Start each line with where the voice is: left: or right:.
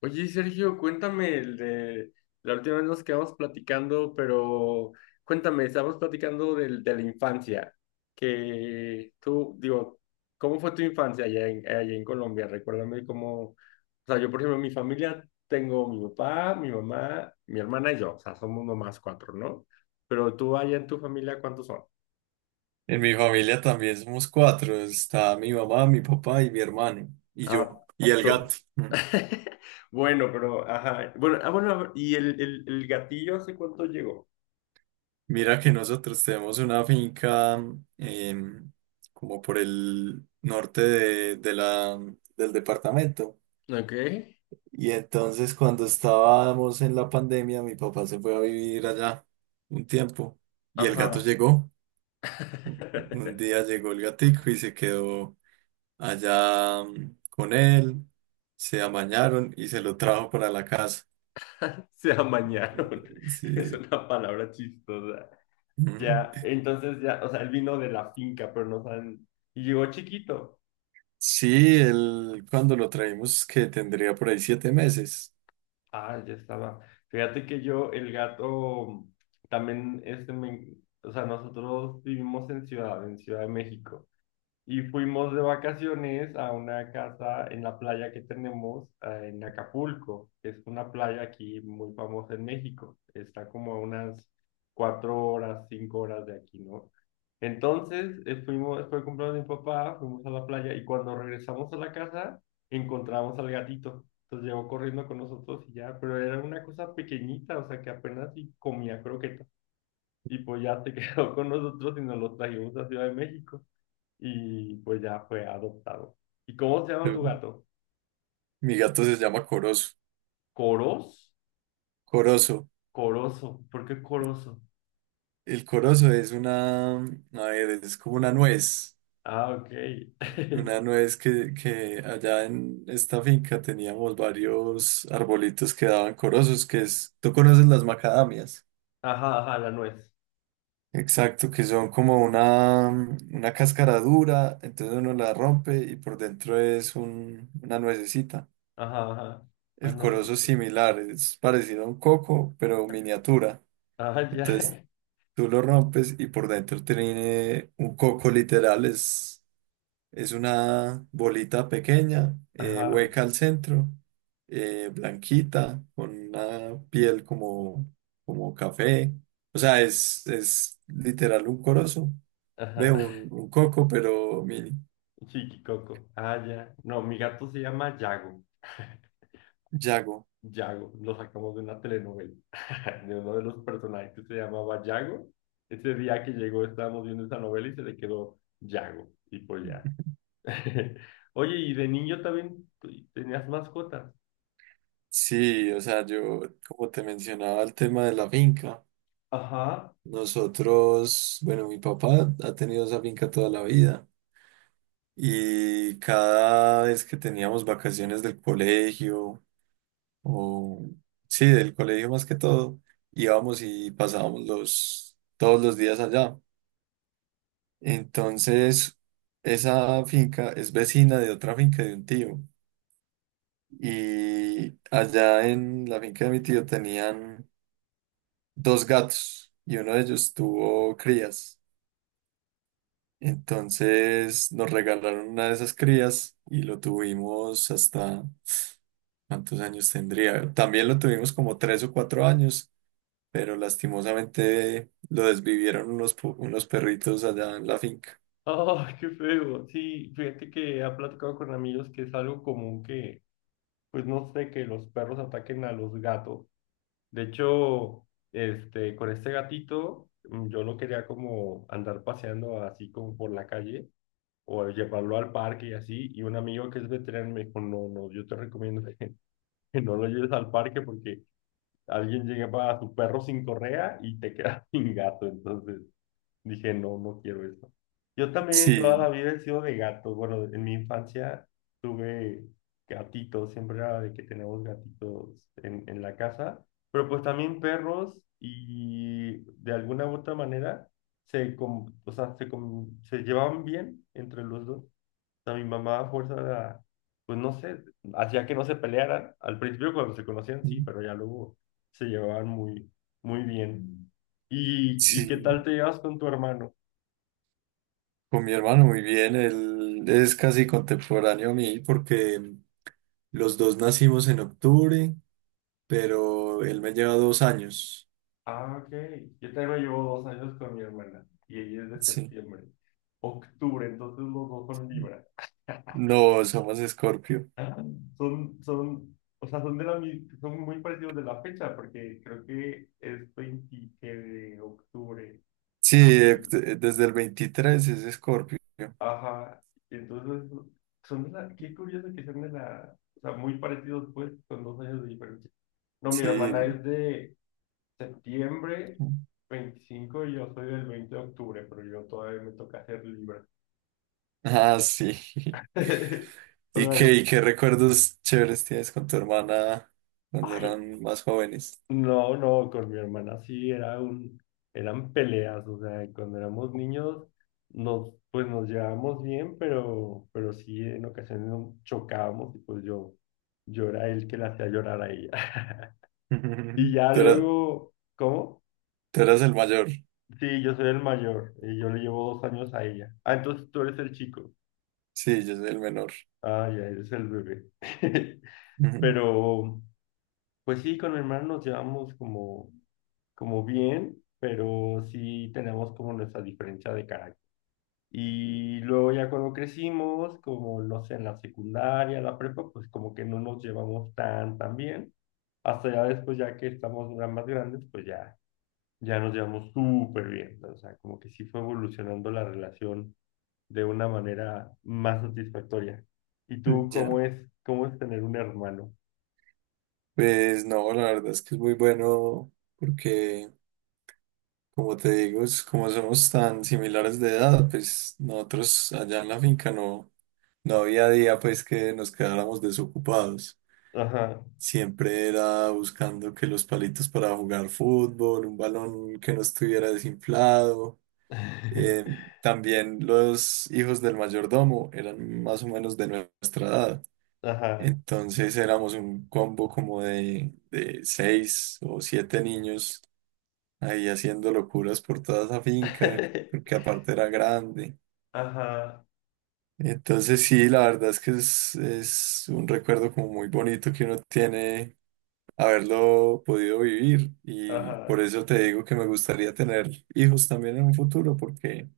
left: Oye, Sergio, cuéntame el de la última vez nos quedamos platicando, pero cuéntame, estábamos platicando de la infancia, que tú, digo, ¿cómo fue tu infancia allá en Colombia? Recuérdame cómo, o sea, yo por ejemplo, en mi familia tengo mi papá, mi mamá, mi hermana y yo, o sea, somos nomás cuatro, ¿no? Pero tú allá en tu familia, ¿cuántos son?
right: En mi familia también somos cuatro. Está mi mamá, mi papá y mi hermano. Y
left: Ah,
right: yo. Y el
left: tú.
right: gato. Mm.
left: Bueno, pero, ajá, bueno, bueno, a ver, ¿y el gatillo hace cuánto llegó?
right: Mira que nosotros tenemos una finca em, como por el norte del departamento.
left: Ok.
right: Y entonces cuando estábamos en la pandemia, mi papá se fue a vivir allá un tiempo. Y el gato
left: Ajá.
right: llegó. Un día llegó el gatico y se quedó allá con él. Se amañaron y se lo trajo para la casa.
left: Se amañaron.
right: Sí.
left: Es una palabra chistosa. Ya,
right: Ujú.
left: entonces ya, o sea, él vino de la finca, pero no saben. Y llegó chiquito.
right: Sí, él cuando lo traímos que tendría por ahí 7 meses.
left: Ah, ya estaba. Fíjate que yo, el gato, también, o sea, nosotros vivimos en Ciudad de México. Y fuimos de vacaciones a una casa en la playa que tenemos en Acapulco, que es una playa aquí muy famosa en México. Está como a unas cuatro horas, cinco horas de aquí, ¿no? Entonces, fue el cumpleaños de mi papá, fuimos a la playa y cuando regresamos a la casa, encontramos al gatito. Entonces llegó corriendo con nosotros y ya, pero era una cosa pequeñita, o sea que apenas y comía croquetas. Y pues ya se quedó con nosotros y nos lo trajimos a Ciudad de México y pues ya fue adoptado. ¿Y cómo se llama
right: Yo-
left: tu gato?
right: Mi gato se llama Corozo.
left: ¿Coros?
right: Corozo.
left: Coroso. ¿Por qué coroso?
right: El corozo es a ver, es como una nuez.
left: Ah, ok.
right: Una nuez que allá en esta finca teníamos varios arbolitos que daban corozos, tú conoces las macadamias.
left: Ajá, ajá, la nuez.
right: Exacto, que son como una cáscara dura, entonces uno la rompe y por dentro es una nuececita.
left: Ajá, ajá. Ah,
right: El
left: no,
right: corozo es
left: súper.
right: similar, es parecido a un coco, pero miniatura.
left: Ah,
right: Entonces
left: ya.
right: tú lo rompes y por dentro tiene un coco literal, es una bolita pequeña,
left: Ajá,
right: hueca al centro, blanquita, con una piel como café. O sea, es literal un corozo, ve
left: ajá.
right: un coco, pero mini.
left: Chiquicoco. Ah, ya. No, mi gato se llama Yago.
right: Yago.
left: Yago, lo sacamos de una telenovela, de uno de los personajes que se llamaba Yago. Ese día que llegó estábamos viendo esa novela y se le quedó Yago. Y pues ya. Oye, ¿y de niño también tenías mascotas?
right: Sí, o sea, yo como te mencionaba el tema de la finca.
left: Ajá,
right: Nosotros, bueno, mi papá ha tenido esa finca toda la vida y cada vez que teníamos vacaciones del colegio o sí, del colegio más que todo, íbamos y pasábamos los todos los días allá. Entonces, esa finca es vecina de otra finca de un tío y allá en la finca de mi tío tenían dos gatos y uno de ellos tuvo crías. Entonces nos regalaron una de esas crías y lo tuvimos hasta, ¿cuántos años tendría? También lo tuvimos como 3 o 4 años, pero lastimosamente lo desvivieron unos perritos allá en la finca.
left: ¡ah, qué feo! Sí, fíjate que ha platicado con amigos que es algo común que, pues no sé, que los perros ataquen a los gatos. De hecho, este, con este gatito, yo lo quería como andar paseando así como por la calle o llevarlo al parque y así. Y un amigo que es veterano me dijo, no, no, yo te recomiendo que, que no lo lleves al parque porque alguien llegaba a su perro sin correa y te quedas sin gato. Entonces dije, no, no quiero eso. Yo también toda la
right: Sí,
left: vida he sido de gato. Bueno, en mi infancia tuve gatitos, siempre era de que tenemos gatitos en la casa, pero pues también perros y de alguna u otra manera o sea, se llevaban bien entre los dos sea, mi mamá a fuerza era, pues no sé, hacía que no se pelearan. Al principio cuando se conocían, sí, pero ya luego se llevaban muy bien. ¿ y
right: sí,
left: qué tal te llevas con tu hermano?
right: con mi hermano muy bien, él es casi contemporáneo a mí porque los dos nacimos en octubre, pero él me lleva 2 años.
left: Ah, ok. Yo también llevo dos años con mi hermana y ella es de
right: Sí,
left: septiembre, octubre, entonces los dos son Libra.
right: no, somos Escorpio.
left: Ah, o sea, son de la, son muy parecidos de la fecha, porque creo que es 20 de octubre,
right: Sí,
left: veinte
right: desde el 23 es Escorpio.
left: ajá, entonces son de la, qué curioso que sean de la, o sea, muy parecidos pues, con dos años de diferencia. No, mi hermana
right: Sí.
left: es de septiembre 25 y yo soy del 20 de octubre, pero yo todavía me toca ser libre.
right: Ah, sí.
left: O
right: ¿Y qué,
left: sea,
right: y qué recuerdos chéveres tienes con tu hermana cuando
left: ay,
right: eran más jóvenes?
left: no, no, con mi hermana sí era un, eran peleas, o sea, cuando éramos niños nos, pues nos llevábamos bien, pero sí en ocasiones nos chocábamos y yo era el que la hacía llorar a ella. Y ya
right: Tú era-
left: luego, ¿cómo?
right: tú eras, el mayor.
left: Sí, yo soy el mayor, y yo le llevo dos años a ella. Ah, entonces tú eres el chico.
right: Sí, yo soy el menor.
left: Ah, ya eres el bebé.
right: Ujú.
left: Pero, pues sí, con mi hermano nos llevamos como bien, pero sí tenemos como nuestra diferencia de carácter. Y luego ya cuando crecimos, como no sé, en la secundaria, la prepa, pues como que no nos llevamos tan bien. Hasta ya después, ya que estamos ya más grandes, ya nos llevamos súper bien. O sea, como que sí fue evolucionando la relación de una manera más satisfactoria. ¿Y tú
right: Ya.
left: cómo es tener un hermano?
right: Pues no, la verdad es que es muy bueno porque, como te digo, como somos tan similares de edad, pues nosotros allá en la finca no, no había día pues que nos quedáramos desocupados.
left: Ajá.
right: Siempre era buscando que los palitos para jugar fútbol, un balón que no estuviera desinflado. Eh, también los hijos del mayordomo eran más o menos de nuestra edad.
left: Ajá.
right: Entonces éramos un combo como de seis o siete niños ahí haciendo locuras por toda esa finca, porque aparte era grande.
left: Ajá.
right: Entonces sí, la verdad es que es un recuerdo como muy bonito que uno tiene haberlo podido vivir. Y por
left: Ajá.
right: eso te digo que me gustaría tener hijos también en un futuro, porque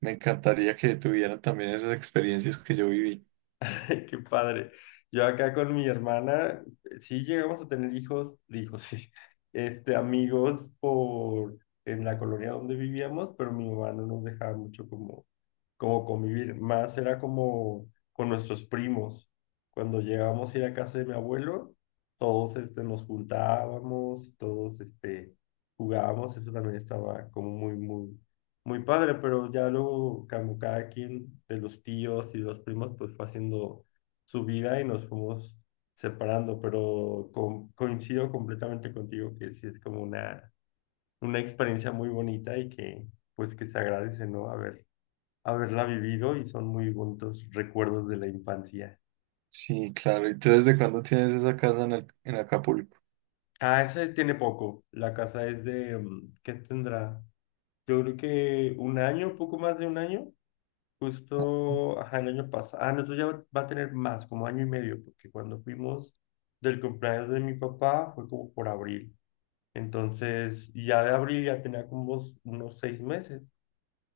right: me encantaría que tuvieran también esas experiencias que yo viví.
left: Qué padre. Yo acá con mi hermana, sí llegamos a tener hijos, digo, sí, este, amigos por en la colonia donde vivíamos, pero mi mamá no nos dejaba mucho como convivir más, era como con nuestros primos. Cuando llegábamos a ir a casa de mi abuelo, todos este, nos juntábamos, todos este, jugábamos, eso también estaba como muy padre, pero ya luego como cada quien de los tíos y los primos pues fue haciendo su vida y nos fuimos separando, pero coincido completamente contigo que sí es como una experiencia muy bonita y que pues que se agradece, ¿no? Haberla vivido y son muy bonitos recuerdos de la infancia.
right: Sí, claro. ¿Y tú desde cuándo tienes esa casa en Acapulco?
left: Ah, esa tiene poco. La casa es de, ¿qué tendrá? Yo creo que un año, poco más de un año. Justo, ajá, el año pasado. Ah, no, eso ya va a tener más, como año y medio, porque cuando fuimos del cumpleaños de mi papá fue como por abril. Entonces, y ya de abril ya tenía como unos seis meses.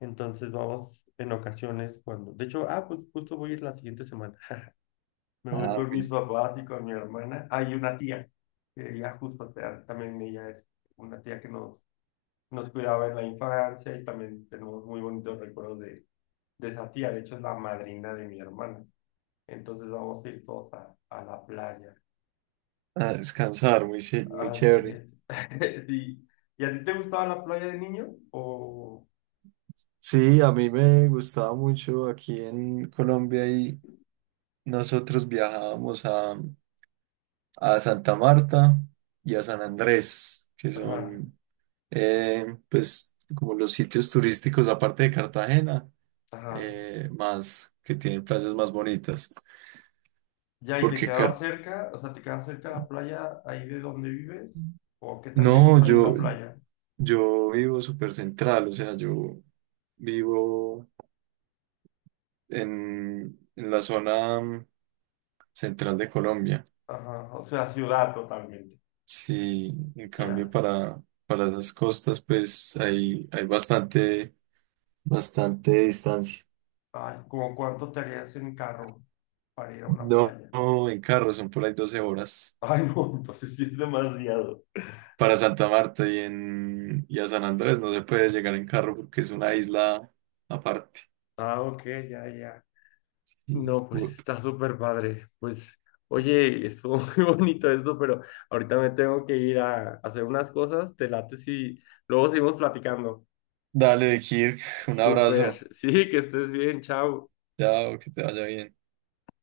left: Entonces vamos en ocasiones cuando, de hecho, ah, pues justo voy a ir la siguiente semana. Me voy
right: Ah,
left: con
right: muy-
left: mis papás y con mi hermana. Hay una tía, que ella justo o sea, también ella es una tía que nos cuidaba en la infancia y también tenemos muy bonitos recuerdos de esa tía. De hecho, es la madrina de mi hermana. Entonces vamos a ir todos a la playa.
right: a descansar, muy
left: Así
right: chévere.
left: es. Sí. ¿Y a ti te gustaba la playa de niño? O...
right: Sí, a mí me gustaba mucho aquí en Colombia y nosotros viajábamos a Santa Marta y a San Andrés, que
left: Ajá,
right: son pues como los sitios turísticos aparte de Cartagena,
left: ajá.
right: más que tienen playas más bonitas.
left: Ya, ¿y te
right: Porque
left: quedabas
right: Car-
left: cerca? O sea, ¿te quedabas cerca de la playa ahí de donde vives? ¿O qué tan lejos
right: no,
left: hay
right: yo,
left: una playa?
right: yo vivo súper central, o sea, yo vivo en la zona central de Colombia.
left: Ajá, o sea, ciudad totalmente.
right: Sí, en cambio
left: Ya.
right: para esas costas, pues hay bastante, bastante distancia.
left: Ay, ¿cómo cuánto te harías en carro para ir a una
right: No,
left: playa?
right: no, en carro son por ahí 12 horas.
left: Ay, no, entonces sí es demasiado.
right: Para Santa Marta y a San Andrés no se puede llegar en carro porque es una isla aparte.
left: Ah, ok, ya, ya.
right: Y,
left: No, pues
right: bu-
left: está súper padre. Pues, oye, estuvo muy bonito esto, pero ahorita me tengo que ir a hacer unas cosas. Te late si luego seguimos platicando.
right: Dale, Kirk, un abrazo.
left: Súper. Sí, que estés bien. Chao.
right: Chao, que te vaya bien.